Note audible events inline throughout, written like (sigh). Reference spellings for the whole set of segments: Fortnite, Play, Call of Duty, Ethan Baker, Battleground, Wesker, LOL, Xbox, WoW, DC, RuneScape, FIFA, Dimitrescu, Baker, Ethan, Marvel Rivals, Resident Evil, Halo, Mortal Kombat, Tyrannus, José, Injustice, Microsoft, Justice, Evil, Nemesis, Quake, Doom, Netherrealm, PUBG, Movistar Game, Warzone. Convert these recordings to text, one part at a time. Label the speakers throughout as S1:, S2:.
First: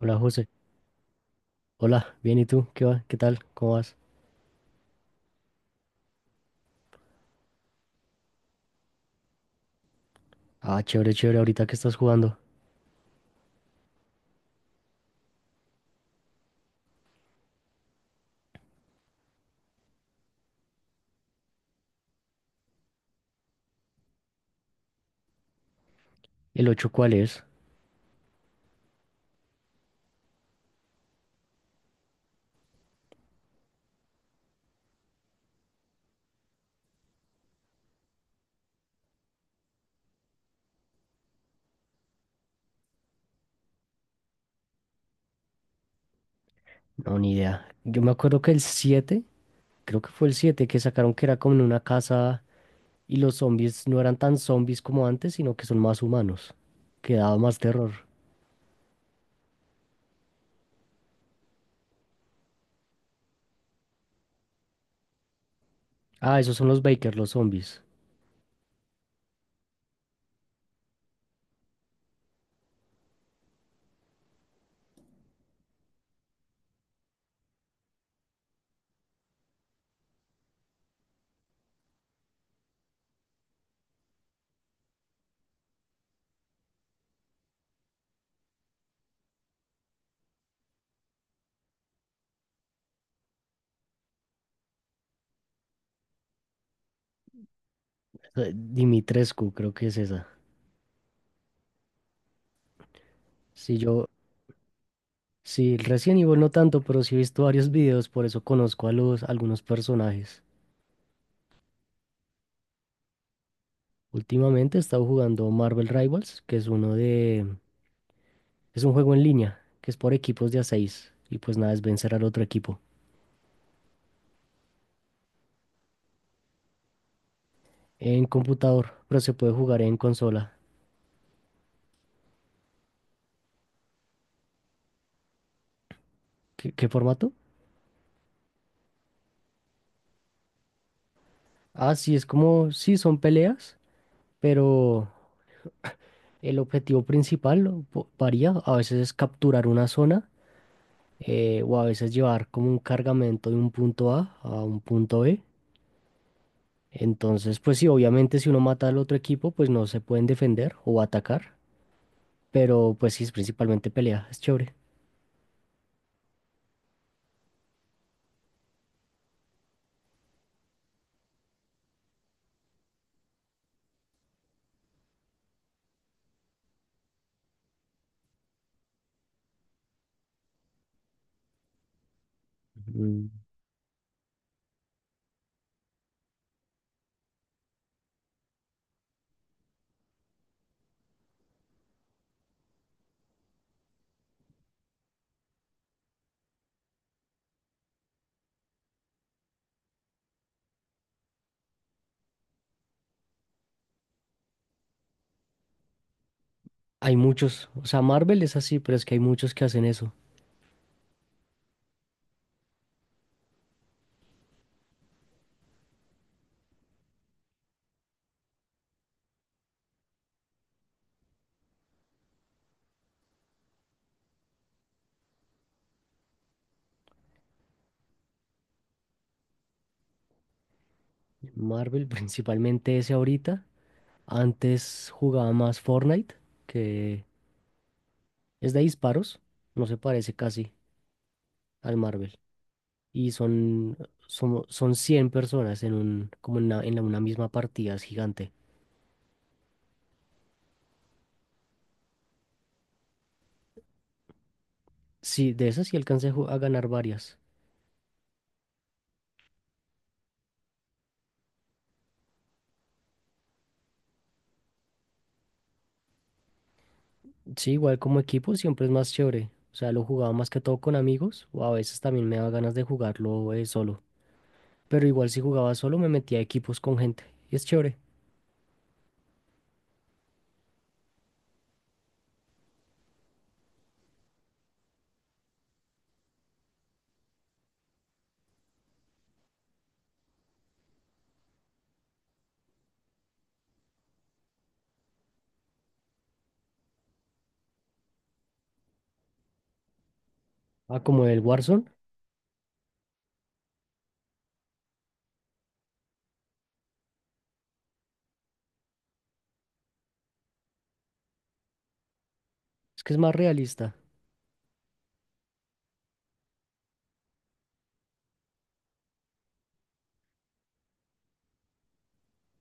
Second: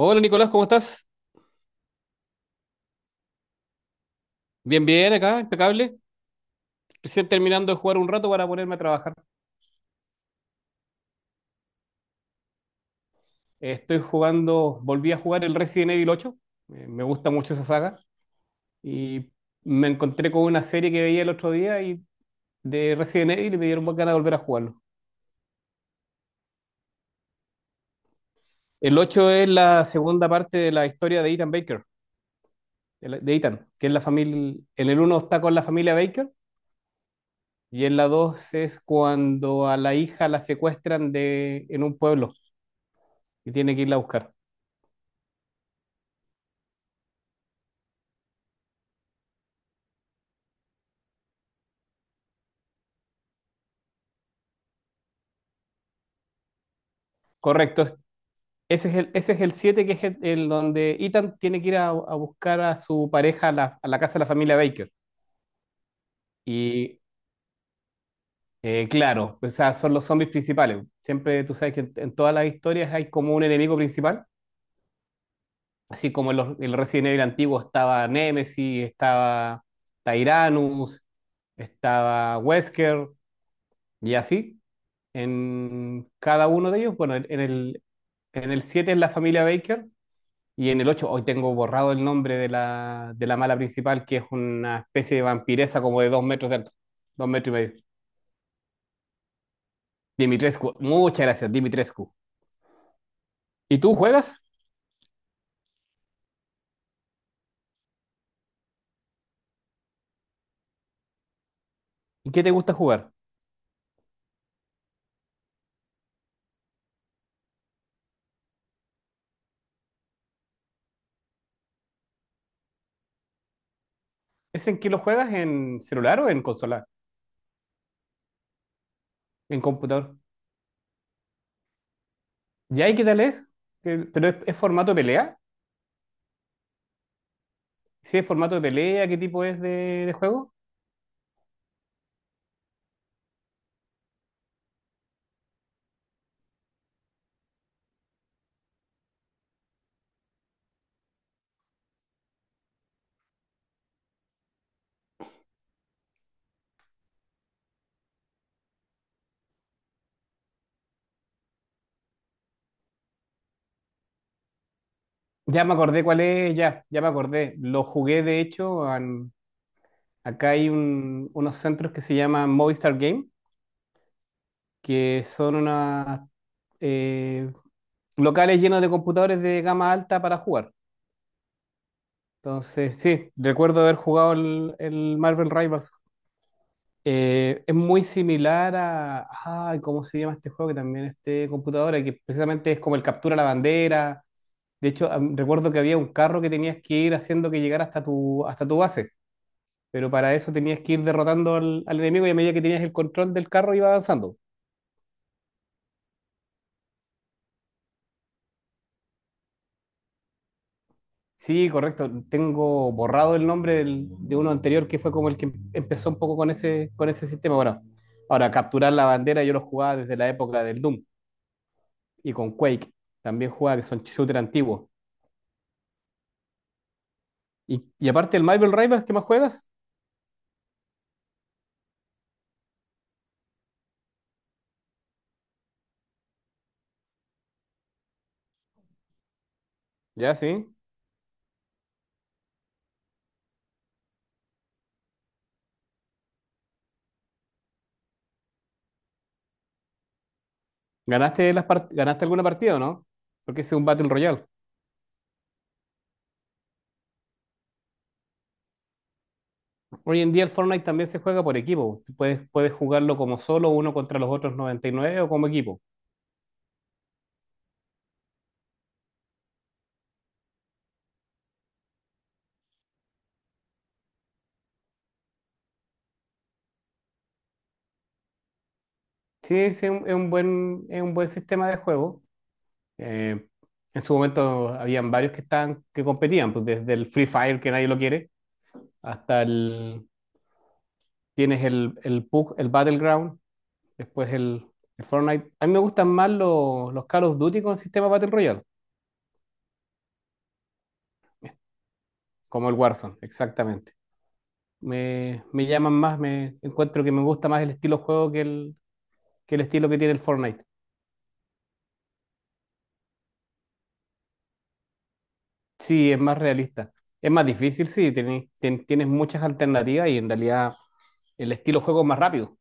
S1: Hola José,
S2: Nicolás, ¿cómo estás?
S1: hola, bien, ¿y tú? ¿Qué va? ¿Qué tal? ¿Cómo vas?
S2: Bien, bien, acá, impecable. Recién terminando de jugar un rato para ponerme a trabajar.
S1: Ah, chévere, chévere, ahorita que estás jugando.
S2: Estoy jugando, volví a jugar el Resident Evil ocho. Me gusta mucho esa saga. Y me encontré con una serie que veía el otro día y de Resident Evil y me dieron más ganas de volver a jugarlo.
S1: ¿El 8, cuál es?
S2: El 8 es la segunda parte de la historia de Ethan Baker, de Ethan, que es la familia. En el uno está con la familia Baker y en la 2 es cuando a la hija la secuestran en un pueblo y tiene que irla a buscar.
S1: No, ni idea. Yo me acuerdo que el 7, creo que fue el 7, que sacaron que era como en una casa y los zombies no eran tan zombies como antes, sino que son más humanos. Que daba más
S2: Correcto.
S1: terror.
S2: Ese es el siete, que es el donde Ethan tiene que ir a buscar a su pareja a la casa de la familia Baker.
S1: Ah, esos son los
S2: Y
S1: Baker, los zombies.
S2: claro, o sea, son los zombies principales. Siempre tú sabes que en todas las historias hay como un enemigo principal, así como en el Resident Evil antiguo estaba Nemesis, estaba Tyrannus, estaba Wesker, y así. En cada uno de ellos, bueno, en el 7 es la familia Baker. Y en el 8 hoy tengo borrado el nombre de la mala principal, que es una especie de vampiresa como de 2 metros de alto, 2,5 metros.
S1: Dimitrescu, creo que es esa.
S2: Dimitrescu, muchas gracias, Dimitrescu.
S1: Sí,
S2: ¿Y tú
S1: yo,
S2: juegas?
S1: sí, recién Evil no tanto, pero sí he visto varios videos, por eso conozco a algunos personajes.
S2: ¿Y qué te gusta jugar?
S1: Últimamente he estado jugando Marvel Rivals, que es uno de… Es un juego en línea, que es por equipos de a 6. Y pues nada, es vencer al otro equipo.
S2: ¿Es en qué lo juegas? ¿En celular o en consola?
S1: En computador, pero se puede
S2: ¿En
S1: jugar en
S2: computador?
S1: consola.
S2: ¿Ya y qué tal es? ¿Pero es, formato de pelea?
S1: ¿Qué, qué formato?
S2: ¿Sí es formato de pelea? ¿Qué tipo es de juego?
S1: Ah, sí, es como… Sí, son peleas, pero el objetivo principal varía. A veces es capturar una zona, o a veces llevar como un cargamento de un punto A a un punto B. Entonces, pues sí, obviamente si uno mata al otro equipo, pues no se pueden defender o atacar. Pero pues sí, es principalmente pelea, es chévere.
S2: Ya me acordé cuál es, ya, ya me acordé. Lo jugué de hecho, acá hay unos centros que se llaman Movistar Game, que son unas eh, locales llenos de computadores de gama alta para jugar. Entonces,
S1: Mm.
S2: sí, recuerdo haber jugado el Marvel Rivals. Es muy similar a, ay, ¿cómo se llama este juego? Que también es de computadora, que precisamente es como el captura la bandera. De hecho, recuerdo que había un carro que tenías que ir haciendo que llegara hasta tu base, pero para eso tenías que ir derrotando al enemigo, y a medida que tenías el control del carro iba avanzando.
S1: Hay muchos, o sea, Marvel es así, pero es que hay muchos que hacen eso.
S2: Sí, correcto. Tengo borrado el nombre de uno anterior que fue como el que empezó un poco con ese sistema. Bueno, ahora capturar la bandera yo lo jugaba desde la época del Doom y con Quake. También jugaba, que son shooter antiguos. Y, aparte del Marvel Rivals, ¿qué más juegas?
S1: Marvel, (laughs) principalmente ese ahorita. Antes jugaba más Fortnite, que es de disparos, no se parece
S2: Ya, sí.
S1: casi al Marvel. Y son 100 personas en un, como en una, una misma partida, es gigante.
S2: ¿Ganaste alguna partida o no? Porque ese es un Battle Royale.
S1: Sí, de esas sí alcancé a ganar varias.
S2: Hoy en día el Fortnite también se juega por equipo. Puedes jugarlo como solo, uno contra los otros 99, o como equipo.
S1: Sí, igual como equipo siempre es más chévere. O sea, lo jugaba más que todo con amigos o a veces también me daba ganas de jugarlo solo. Pero igual si jugaba solo me metía a equipos con gente y es chévere.
S2: Sí, sí, es un buen sistema de juego. Eh, en su momento habían varios que estaban, que competían, pues desde el Free Fire, que nadie lo quiere, hasta el, tienes el PUBG, el Battleground, después el Fortnite. A mí me gustan más los Call of Duty con sistema Battle Royale,
S1: Ah, como el Warzone,
S2: como el Warzone, exactamente. Me llaman más, me encuentro que me gusta más el estilo juego que el estilo que tiene el Fortnite.
S1: es que es más realista.
S2: Sí, es más realista. Es más difícil, sí, tienes muchas alternativas, y en realidad el estilo juego es más rápido.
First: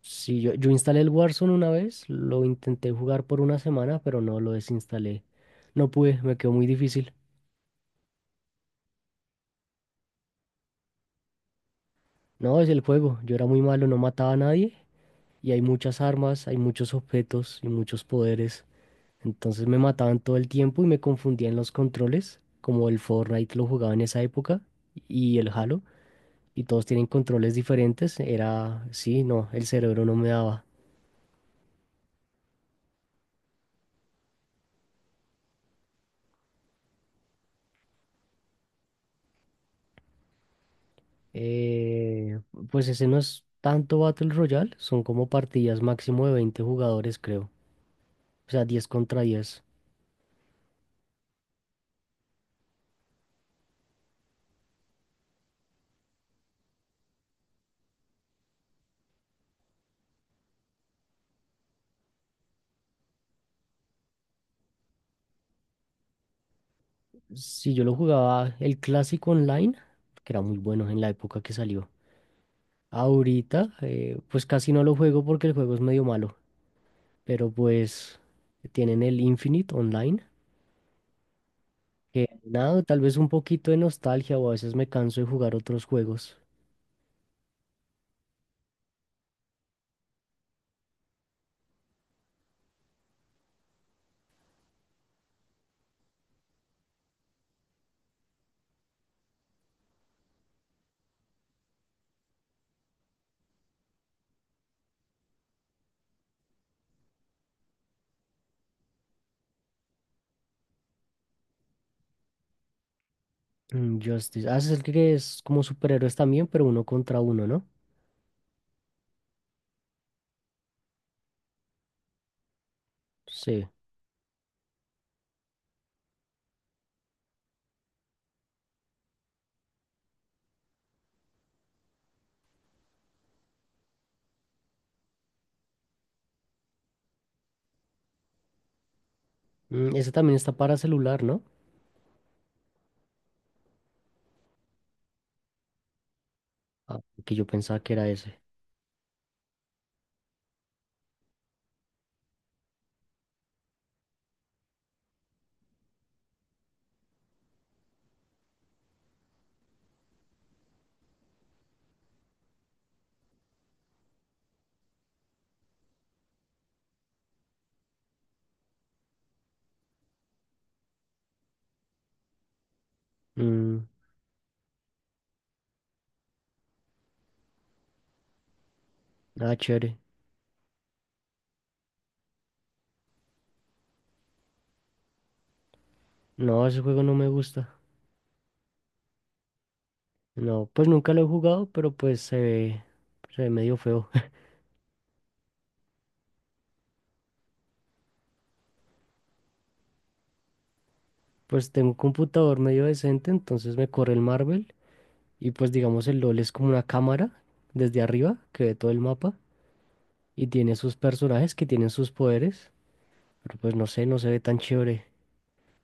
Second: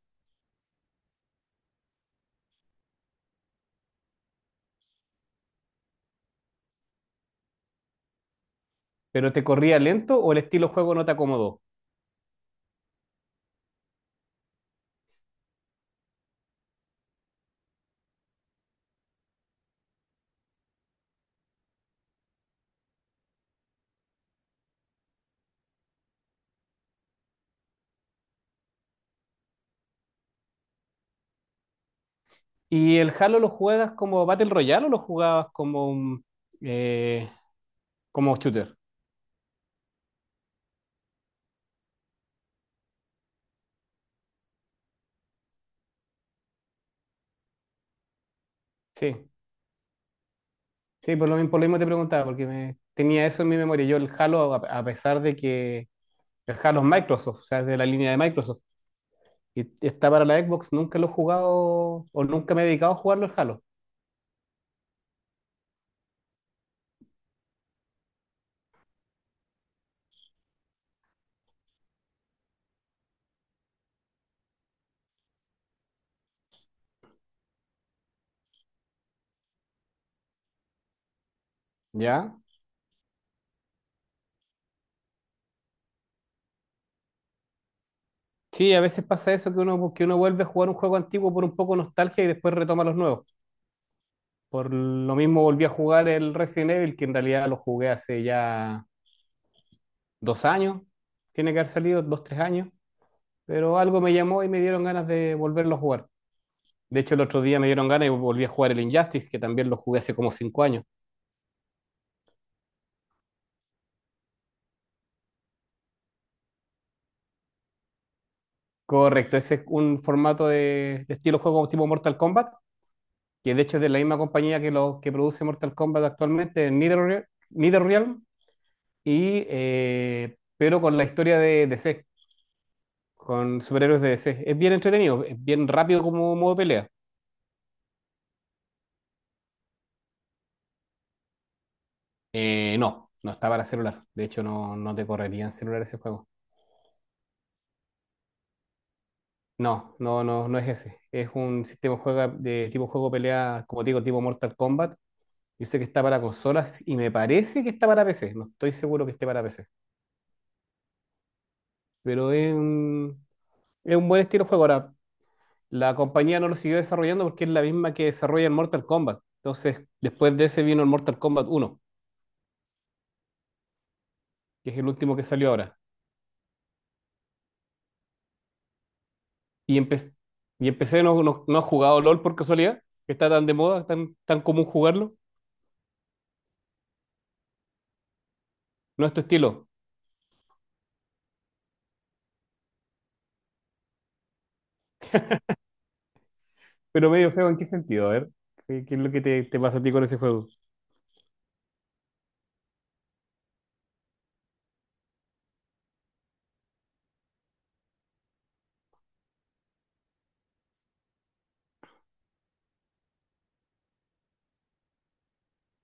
S1: Sí, yo instalé el Warzone una vez, lo intenté jugar por una semana, pero no lo desinstalé. No pude, me quedó muy difícil.
S2: ¿Pero te corría lento o el estilo juego no te acomodó?
S1: No, es el juego, yo era muy malo, no mataba a nadie y hay muchas armas, hay muchos objetos y muchos poderes. Entonces me mataban todo el tiempo y me confundían los controles, como el Fortnite lo jugaba en esa época y el Halo, y todos tienen controles diferentes. Era, sí, no, el cerebro no me daba.
S2: ¿Y el Halo lo juegas como Battle Royale o lo jugabas eh, como shooter?
S1: Eh, pues ese no es tanto Battle Royale, son como partidas máximo de 20 jugadores, creo. O sea, 10 contra
S2: Sí,
S1: 10.
S2: sí, por lo mismo te preguntaba, porque tenía eso en mi memoria. Yo el Halo, a pesar de que el Halo es Microsoft, o sea, es de la línea de Microsoft, y está para la Xbox, nunca lo he jugado o nunca me he dedicado a jugarlo el Halo,
S1: Si yo lo jugaba el clásico online, que era muy bueno en la época que salió. Ahorita, pues casi no lo juego porque el juego es medio malo. Pero pues tienen el Infinite Online, que
S2: ¿ya?
S1: nada, tal vez un poquito de nostalgia o a veces me canso de jugar otros juegos.
S2: Sí, a veces pasa eso, que uno, vuelve a jugar un juego antiguo por un poco de nostalgia y después retoma los nuevos. Por lo mismo volví a jugar el Resident Evil, que en realidad lo jugué hace ya 2 años. Tiene que haber salido 2, 3 años. Pero algo me llamó y me dieron ganas de volverlo a jugar. De hecho, el otro día me dieron ganas y volví a jugar el Injustice, que también lo jugué hace como 5 años.
S1: Mm, Justice, ah, ese es el que es como superhéroes también, pero uno contra uno, ¿no?
S2: Correcto, ese es un formato de estilo juego tipo Mortal Kombat, que de
S1: Sí.
S2: hecho es de la misma compañía que produce Mortal Kombat actualmente, Netherrealm, Netherrealm, y, pero con la historia de DC. Con superhéroes de DC. Es bien entretenido, es bien rápido como modo de pelea.
S1: Mm, ese también está para celular, ¿no?
S2: No, no está para celular. De hecho, no, no te correría en celular ese juego.
S1: Ah, que yo pensaba que era ese.
S2: No, no, no, no es ese. Es un sistema de tipo juego pelea, como te digo, tipo Mortal Kombat. Yo sé que está para consolas y me parece que está para PC. No estoy seguro que esté para PC. Pero es un buen estilo de juego. Ahora, la compañía no lo siguió desarrollando porque es la misma que desarrolla el Mortal Kombat. Entonces, después de ese vino el Mortal Kombat uno,
S1: Mm,
S2: que es el último que salió ahora.
S1: ah,
S2: Y,
S1: chévere.
S2: empe- y empecé, no, no, no has jugado LOL por casualidad, que está tan de moda, tan, tan común jugarlo.
S1: No, ese juego no me gusta.
S2: No es tu estilo,
S1: No, pues nunca lo he jugado, pero pues se ve medio feo. (laughs)
S2: pero medio feo, ¿en qué sentido? A ver, ¿qué es lo que te pasa a ti con ese juego?
S1: Pues tengo un computador medio decente, entonces me corre el Marvel. Y pues digamos el LOL es como una cámara desde arriba que ve todo el mapa y tiene sus personajes que tienen sus poderes, pero pues no sé, no se ve tan chévere.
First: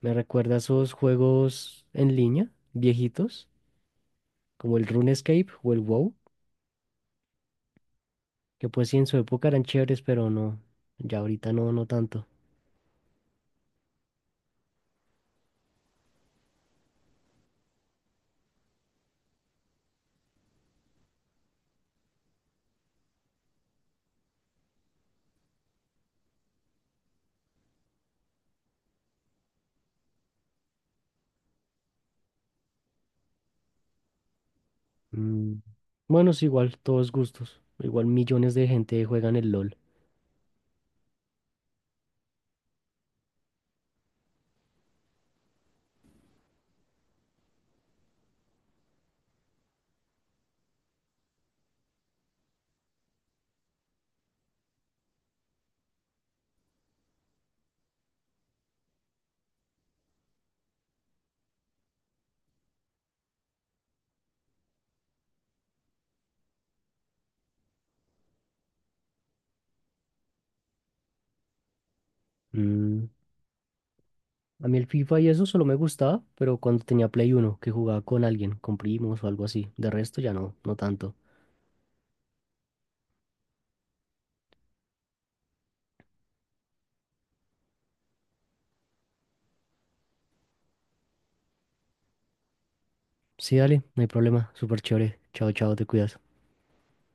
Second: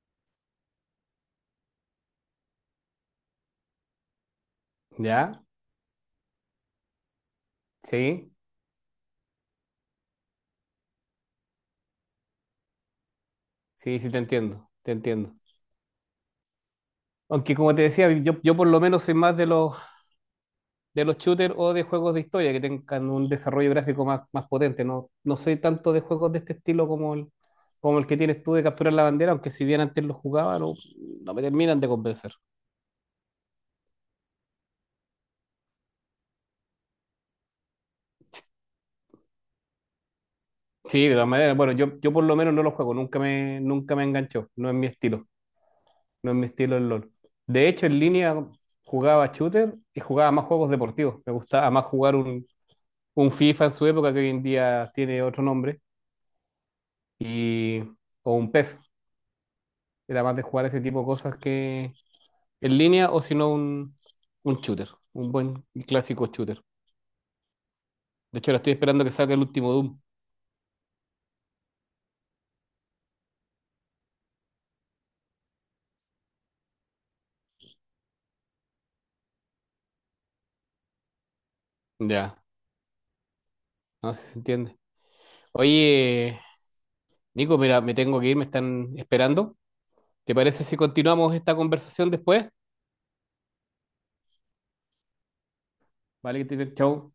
S1: Me recuerda a esos juegos en línea, viejitos, como el
S2: ¿Ya?
S1: RuneScape o el WoW,
S2: Sí,
S1: que pues sí en su época eran chéveres, pero no, ya ahorita no, no tanto.
S2: sí, sí, te entiendo, te entiendo. Aunque como te decía, yo por lo menos soy más de los shooters o de juegos de historia que tengan un desarrollo gráfico más, más potente. No, no soy tanto de juegos de este estilo como el que tienes tú de capturar la bandera, aunque si bien antes lo jugaba, no, no me terminan de convencer.
S1: Mm. Bueno, es igual, todos gustos. Igual millones de gente juegan el LOL.
S2: Sí, de todas maneras. Bueno, yo por lo menos no lo juego, nunca me enganchó. No es mi estilo. No es mi estilo el LOL. De hecho, en línea jugaba shooter y jugaba más juegos deportivos. Me gustaba más jugar un FIFA en su época, que hoy en día tiene otro nombre, y, o un PES. Era más de jugar ese tipo de cosas que en línea, o si no un shooter, un buen y clásico shooter. De hecho, ahora estoy esperando que salga el último Doom.
S1: Mm. A mí el FIFA y eso solo me gustaba, pero cuando tenía Play Uno que jugaba con alguien, con primos o algo así. De resto ya no, no tanto.
S2: Ya, no sé si se entiende. Oye, Nico, mira, me tengo que ir, me están esperando. ¿Te parece si continuamos esta conversación después?
S1: Sí, dale, no hay problema. Súper chévere. Chao, chao, te cuidas.
S2: Vale, chau.